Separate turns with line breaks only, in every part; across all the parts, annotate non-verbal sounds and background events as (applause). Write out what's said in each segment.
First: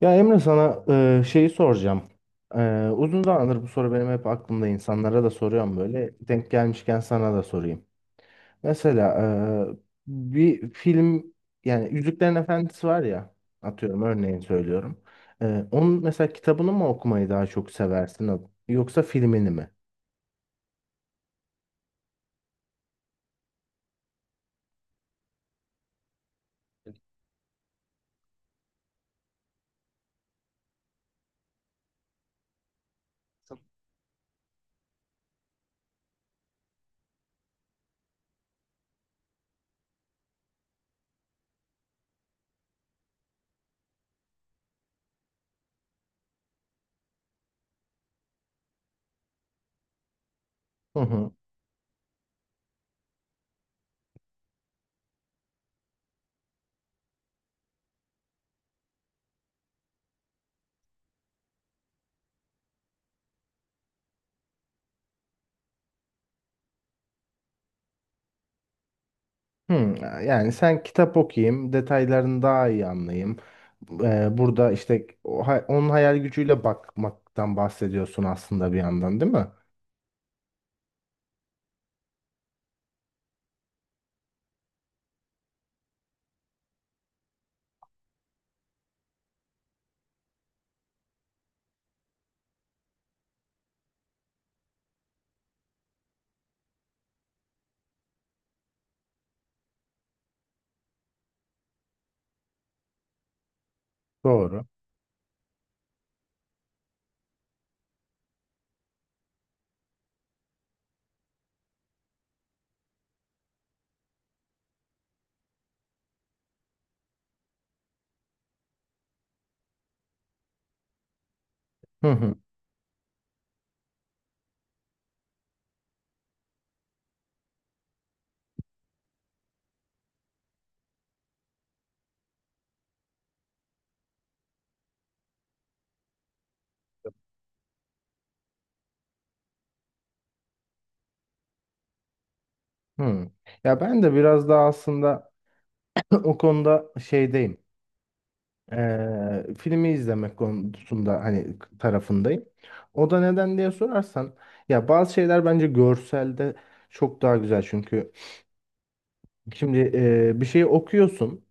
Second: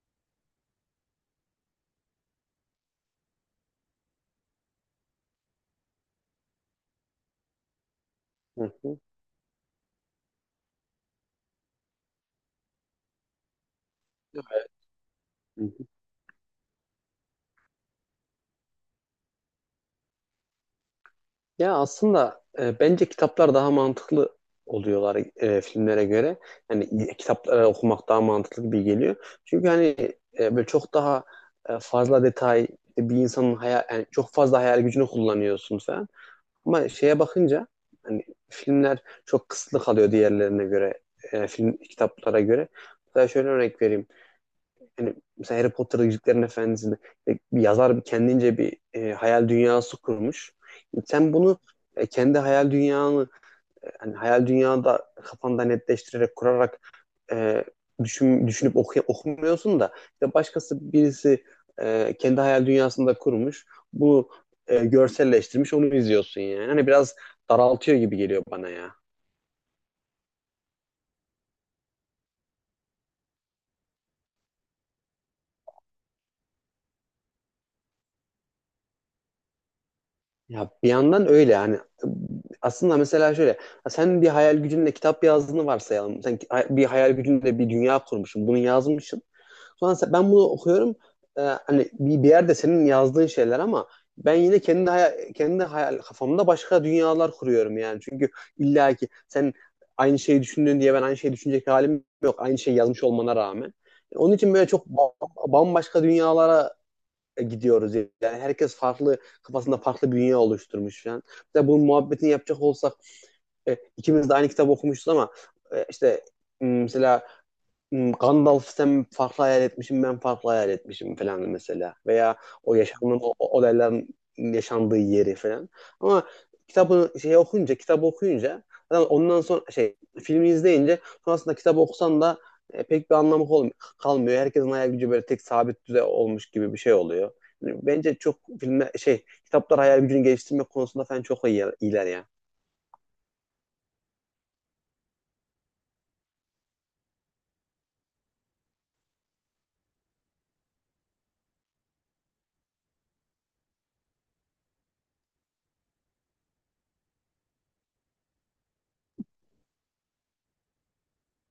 Ya Emre sana şeyi soracağım. Uzun zamandır bu soru benim hep aklımda, insanlara da soruyorum böyle. Denk gelmişken sana da sorayım.
Hı hı.
Mesela bir film, yani Yüzüklerin Efendisi var ya, atıyorum örneğin söylüyorum.
Hı hı.
Onun mesela kitabını mı okumayı daha çok seversin yoksa filmini mi?
Ya aslında bence kitaplar daha mantıklı oluyorlar filmlere göre.
Yani.
Yani kitapları okumak daha mantıklı gibi geliyor. Çünkü hani böyle çok daha fazla detay işte bir insanın hayal yani çok fazla hayal gücünü kullanıyorsun falan. Ama şeye bakınca hani filmler çok kısıtlı kalıyor diğerlerine göre. Film kitaplara göre. Mesela şöyle örnek vereyim. Hani mesela Harry Potter Yüzüklerin Efendisi'nde bir yazar kendince bir hayal dünyası kurmuş.
Hı hı.
Sen bunu kendi hayal dünyanı hani hayal dünyada kafanda netleştirerek kurarak e, düşün, okumuyorsun da işte başkası birisi kendi hayal dünyasında kurmuş. Bunu görselleştirmiş onu izliyorsun yani. Hani biraz daraltıyor gibi geliyor bana ya.
Hmm, yani sen kitap okuyayım, detaylarını daha iyi anlayayım. Burada işte onun hayal gücüyle bakmaktan bahsediyorsun aslında bir yandan, değil mi?
Ya bir yandan öyle yani. Aslında mesela şöyle, sen bir hayal gücünle kitap yazdığını varsayalım. Bir hayal gücünle bir dünya kurmuşsun, bunu yazmışsın. Sonra ben bunu okuyorum. Ee, Hani bir yerde senin yazdığın şeyler ama ben yine kendi hayal kafamda başka dünyalar kuruyorum yani. Çünkü illa ki sen aynı şeyi düşündün diye ben aynı şeyi düşünecek halim yok. Aynı şeyi yazmış olmana rağmen. Onun için
Doğru.
böyle çok bambaşka dünyalara gidiyoruz yani. Herkes farklı kafasında farklı bir dünya oluşturmuş falan. Mesela bunun muhabbetini yapacak olsak ikimiz de aynı kitap okumuşuz ama işte mesela Gandalf sen farklı hayal etmişim ben farklı hayal etmişim falan mesela.
Hı hı.
Veya o yaşamın o olayların yaşandığı yeri falan. Ama kitabı okuyunca zaten ondan sonra filmi izleyince sonrasında kitabı okusan da pek bir anlamı kalmıyor. Herkesin hayal gücü böyle tek sabit düzey olmuş gibi bir şey oluyor. Bence çok filme şey Kitaplar hayal gücünü geliştirmek konusunda falan çok iyiler ya.
Hı. Ya ben de biraz daha aslında (clears throat) o konuda şeydeyim. Filmi izlemek konusunda hani tarafındayım. O da neden diye sorarsan, ya bazı şeyler bence görselde çok daha güzel. Çünkü şimdi bir şeyi okuyorsun.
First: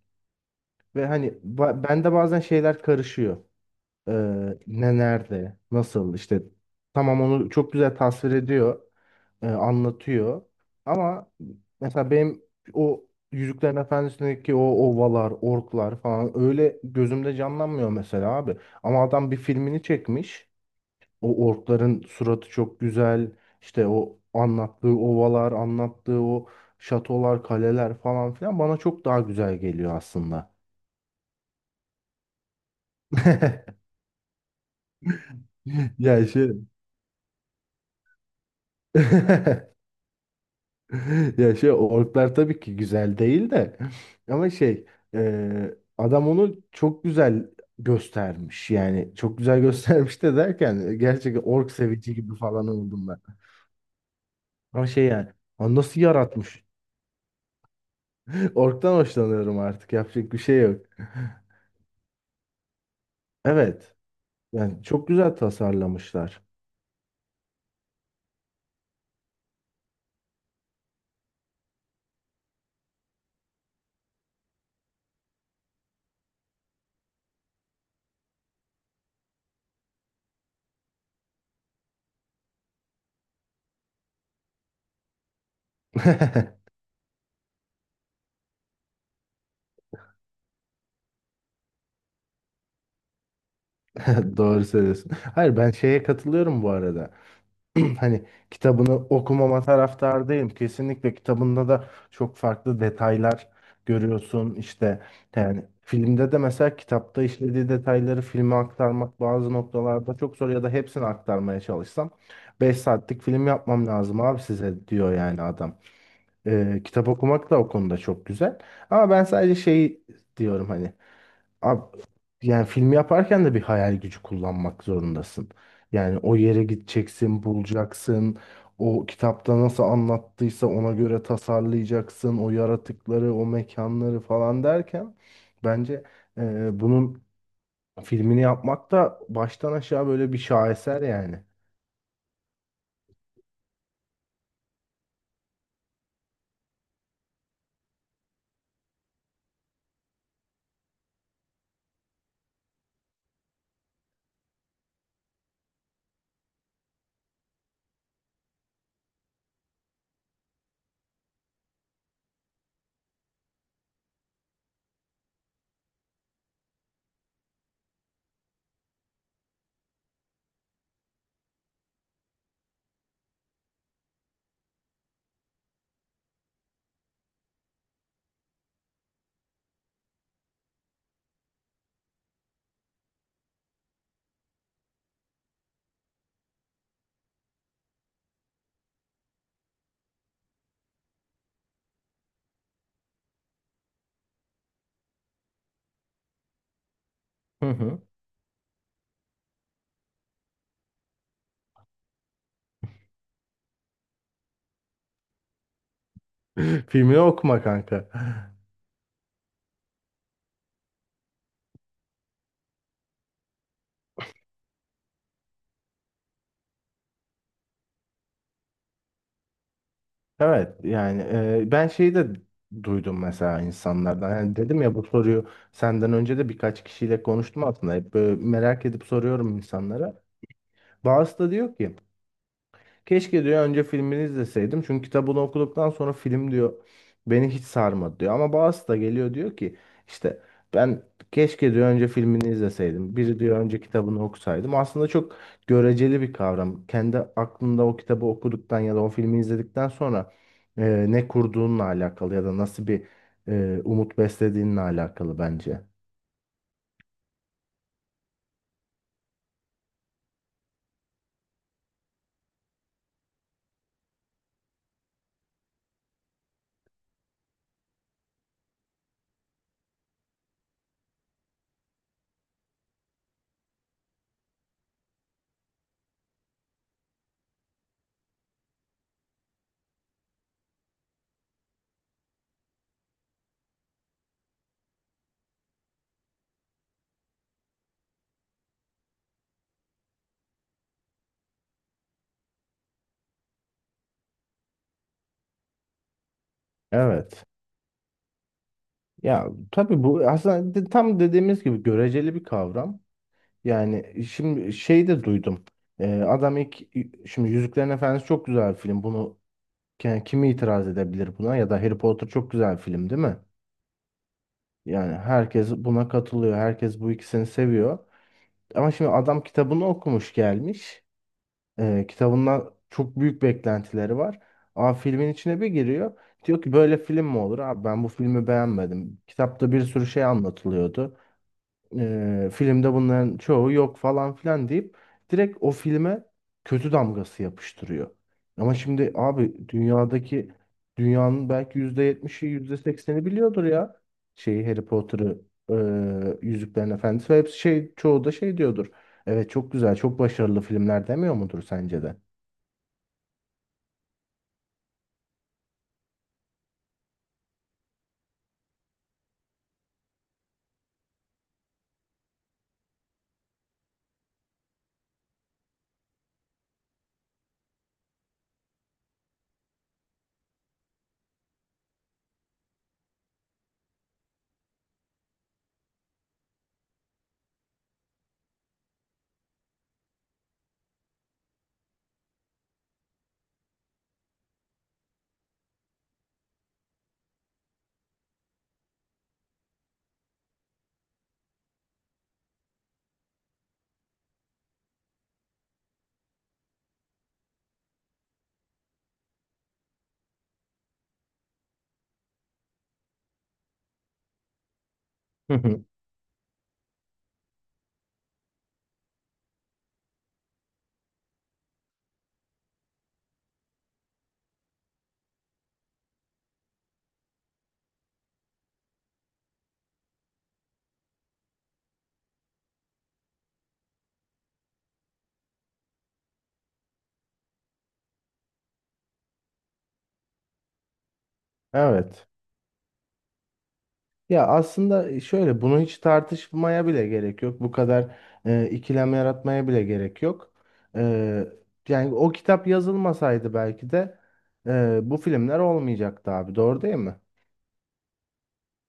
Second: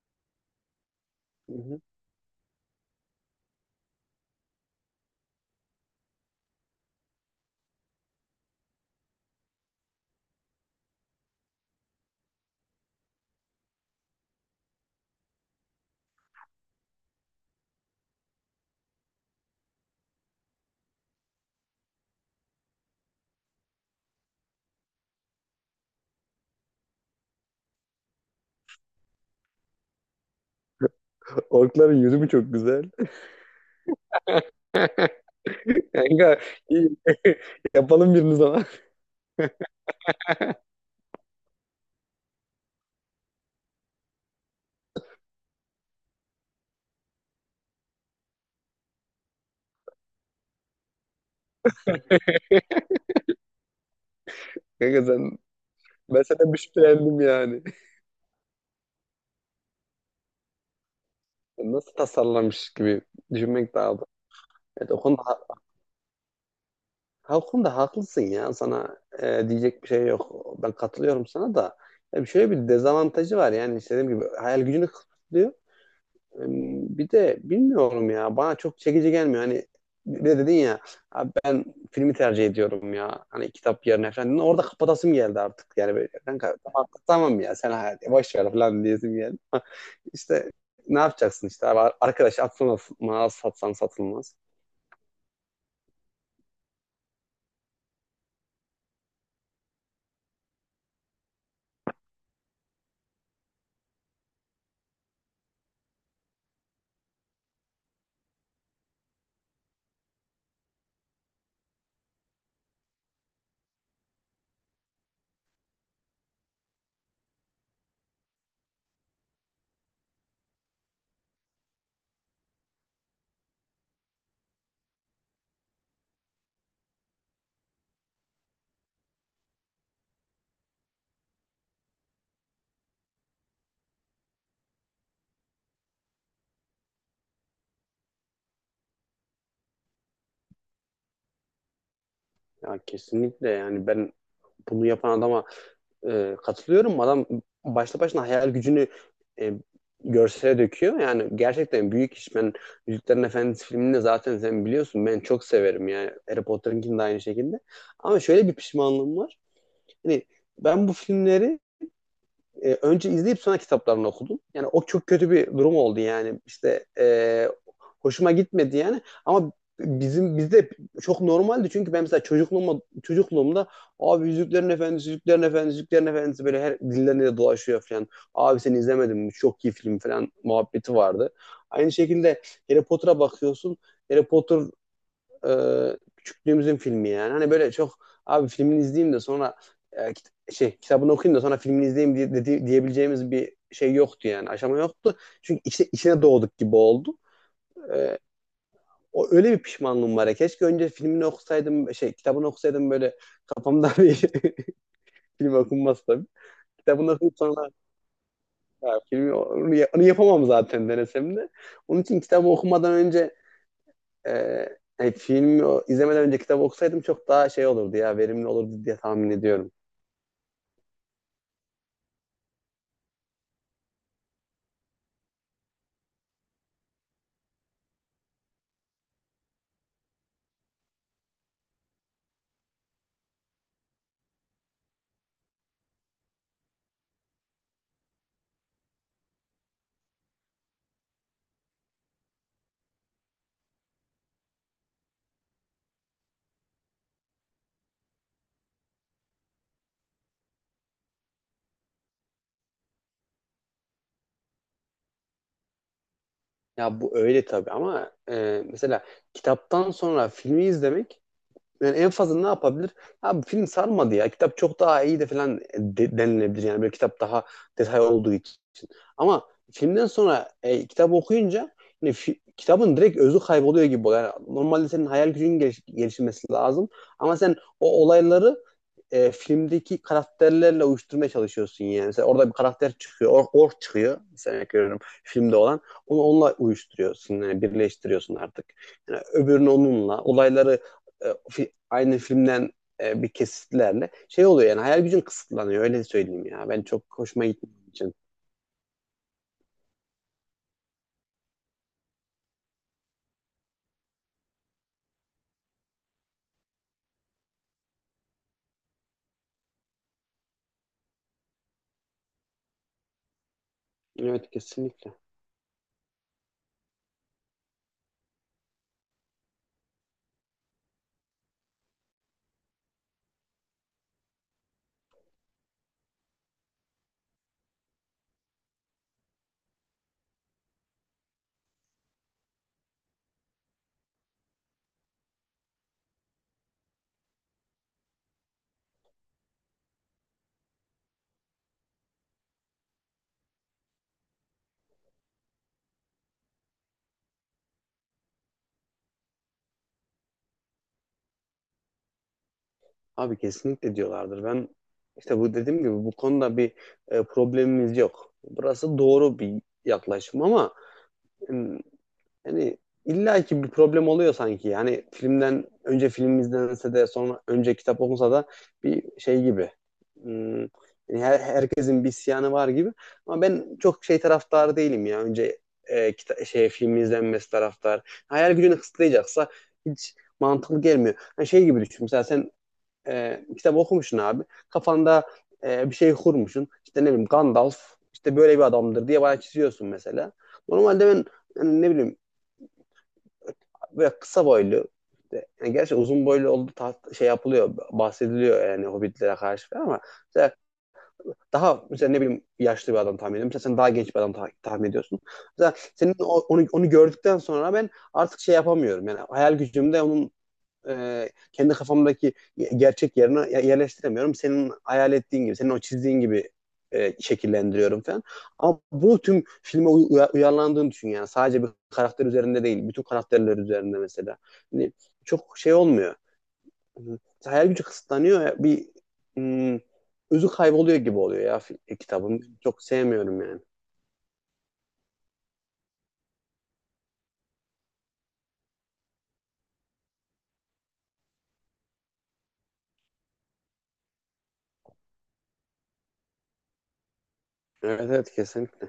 Ve hani
Hı hı.
bende bazen şeyler karışıyor. Ee, Ne nerede, nasıl, işte tamam, onu çok güzel tasvir ediyor, anlatıyor. Ama mesela benim o Yüzüklerin Efendisi'ndeki o ovalar, orklar falan öyle gözümde canlanmıyor mesela abi. Ama adam bir filmini çekmiş. O orkların suratı çok güzel. İşte o anlattığı ovalar, anlattığı o şatolar, kaleler falan filan bana çok daha güzel geliyor aslında.
Orkların yüzü mü çok güzel?
(laughs)
(laughs)
Ya
Kanka
şey.
iyi. (laughs) Yapalım birini zaman.
(laughs) Ya şey, orklar tabii ki güzel değil de, ama şey, adam onu çok güzel göstermiş, yani çok güzel (laughs) göstermiş de, derken gerçekten ork sevici gibi falan oldum ben. Ama
Kanka
şey, yani,
sen
"Aa, nasıl
ben senden bir
yaratmış?"
şüphelendim yani.
(laughs) Orktan hoşlanıyorum, artık yapacak bir şey yok.
Nasıl tasarlamış gibi düşünmek
Evet,
daha da.
yani
Evet, o
çok
konuda
güzel tasarlamışlar.
Halkunda haklısın ya sana diyecek bir şey yok. Ben katılıyorum sana da. Ya bir şöyle bir dezavantajı var yani işte dediğim gibi hayal gücünü kısıtlıyor. E, Bir de bilmiyorum ya bana çok çekici gelmiyor. Hani bir de dedin ya abi ben filmi tercih ediyorum ya. Hani kitap yerine falan. Orada kapatasım geldi artık. Yani böyle kanka
(laughs)
tamam ya sen hayal boş ver falan diyesim geldi. (laughs) İşte ne yapacaksın işte abi arkadaş atsan atılmaz satsan satılmaz.
Doğru söylüyorsun. Hayır, ben şeye katılıyorum bu arada. (clears throat) Hani kitabını okumama taraftardayım. Kesinlikle kitabında da çok farklı detaylar görüyorsun. İşte, yani filmde de mesela kitapta işlediği detayları filme aktarmak bazı noktalarda çok zor, ya da hepsini aktarmaya çalışsam 5 saatlik film yapmam lazım abi, size diyor yani adam. Kitap okumak da o konuda çok güzel. Ama ben sadece şey diyorum hani, Ab yani film yaparken de bir hayal gücü kullanmak zorundasın. Yani o yere gideceksin, bulacaksın. O kitapta nasıl anlattıysa ona göre tasarlayacaksın. O yaratıkları, o mekanları falan derken bence bunun filmini yapmak da baştan aşağı böyle bir şaheser yani.
Ya kesinlikle yani ben bunu yapan adama katılıyorum. Adam başta başına hayal gücünü e, görsele döküyor. Yani gerçekten büyük iş. Ben Yüzüklerin Efendisi filmini zaten sen biliyorsun. Ben çok severim yani. Harry Potter'ınkini de aynı şekilde. Ama şöyle bir pişmanlığım var. Hani ben bu filmleri önce izleyip sonra kitaplarını okudum. Yani o çok kötü bir durum oldu yani. İşte hoşuma gitmedi yani. Ama bizde çok normaldi çünkü ben mesela çocukluğumda abi Yüzüklerin Efendisi, Yüzüklerin Efendisi, Yüzüklerin Efendisi böyle her dillerinde de dolaşıyor falan. Abi sen izlemedin mi? Çok iyi film falan muhabbeti vardı. Aynı şekilde Harry Potter'a bakıyorsun. Harry Potter e, küçüklüğümüzün filmi yani. Hani böyle çok abi filmini izleyeyim de sonra kitabını okuyayım da sonra filmini izleyeyim diye, diyebileceğimiz bir şey yoktu yani. Aşama yoktu. Çünkü içine doğduk gibi oldu.
Hı hı.
E, O öyle bir pişmanlığım var ya. Keşke önce filmini okusaydım şey kitabını okusaydım böyle kafamda bir (laughs) film okunmaz tabii.
(laughs)
Kitabını
Filmini
okuyup
okuma
sonra
kanka.
ya, filmi onu yapamam zaten denesem de. Onun için kitabı okumadan önce Ee, hani filmi izlemeden önce kitap okusaydım çok daha şey olurdu ya verimli olurdu diye tahmin ediyorum.
Evet, yani ben şeyi de duydum mesela insanlardan. Yani dedim ya, bu soruyu senden önce de birkaç kişiyle konuştum aslında. Hep böyle merak edip soruyorum insanlara. Bazısı da diyor ki keşke diyor önce filmini izleseydim. Çünkü kitabını okuduktan sonra film diyor beni hiç sarmadı diyor. Ama bazısı da geliyor diyor ki işte ben keşke diyor önce filmini izleseydim. Biri diyor önce kitabını okusaydım. Aslında çok göreceli bir kavram. Kendi aklında o kitabı okuduktan ya da o filmi izledikten sonra ne kurduğunla alakalı, ya da nasıl bir umut beslediğinle alakalı bence.
Ya bu öyle tabii ama mesela kitaptan sonra filmi izlemek yani en fazla ne yapabilir? Abi film sarmadı ya kitap çok daha iyi de falan denilebilir yani böyle kitap daha detay olduğu için. Ama filmden sonra kitap okuyunca hani kitabın direkt özü kayboluyor gibi oluyor. Yani normalde senin hayal gücünün gelişmesi lazım ama sen o olayları filmdeki karakterlerle uyuşturmaya çalışıyorsun yani. Mesela orada bir karakter çıkıyor, ork çıkıyor. Mesela görüyorum filmde olan. Onu onunla uyuşturuyorsun yani birleştiriyorsun artık. Yani öbürünü onunla, olayları aynı filmden bir kesitlerle şey oluyor yani hayal gücün kısıtlanıyor öyle söyleyeyim ya. Ben çok
Evet.
hoşuma gitmediği için.
Ya tabii bu aslında tam dediğimiz gibi göreceli bir kavram. Yani şimdi şey de duydum. Adam ilk, şimdi Yüzüklerin Efendisi çok güzel bir film. Bunu, yani kimi itiraz edebilir buna? Ya da Harry Potter çok güzel bir film değil mi?
Evet
Yani
kesinlikle.
herkes buna katılıyor. Herkes bu ikisini seviyor. Ama şimdi adam kitabını okumuş gelmiş. Kitabından çok büyük beklentileri var. Ama filmin içine bir giriyor. Diyor ki böyle film mi olur? Abi, ben bu filmi beğenmedim. Kitapta bir sürü şey anlatılıyordu. Filmde bunların çoğu yok falan filan deyip direkt o filme kötü damgası yapıştırıyor. Ama şimdi abi dünyadaki, dünyanın belki %70'i, yüzde sekseni biliyordur ya şeyi, Harry Potter'ı, Yüzüklerin Efendisi, ve hepsi şey, çoğu da şey diyordur. Evet, çok güzel, çok başarılı filmler demiyor mudur sence de?
Abi kesinlikle diyorlardır. Ben işte bu dediğim gibi bu konuda bir problemimiz yok. Burası doğru bir yaklaşım ama hmm, yani illa ki bir problem oluyor sanki. Yani filmden önce film izlense de sonra önce kitap okunsa da bir şey gibi. Yani herkesin bir isyanı var gibi. Ama ben çok şey taraftarı değilim ya. Önce film izlenmesi taraftar. Hayal gücünü kısıtlayacaksa hiç mantıklı gelmiyor. Yani şey gibi düşün. Mesela sen kitap okumuşsun abi. Kafanda bir şey kurmuşsun. İşte ne bileyim Gandalf işte böyle bir adamdır diye bana çiziyorsun mesela. Normalde ben yani ne bileyim böyle kısa boylu. Yani gerçi uzun boylu olduğu yapılıyor, bahsediliyor yani Hobbitlere karşı falan ama mesela daha mesela ne bileyim yaşlı bir adam tahmin ediyorum. Mesela sen daha genç bir adam tahmin ediyorsun.
Hı
Mesela
hı.
senin onu gördükten sonra ben artık şey yapamıyorum. Yani hayal gücümde onun kendi kafamdaki gerçek yerine yerleştiremiyorum. Senin hayal ettiğin gibi, senin o çizdiğin gibi şekillendiriyorum falan. Ama bunu tüm filme uyarlandığını düşün yani. Sadece bir karakter üzerinde değil, bütün karakterler üzerinde mesela. Hani çok şey olmuyor. Hayal gücü kısıtlanıyor. Bir hmm, özü kayboluyor gibi oluyor ya
Evet.
kitabın. Çok sevmiyorum yani.
Ya aslında şöyle, bunu hiç tartışmaya bile gerek yok. Bu kadar ikilem yaratmaya bile gerek yok. E, Yani o kitap yazılmasaydı belki de bu filmler olmayacaktı abi. Doğru değil mi?
Evet evet kesinlikle.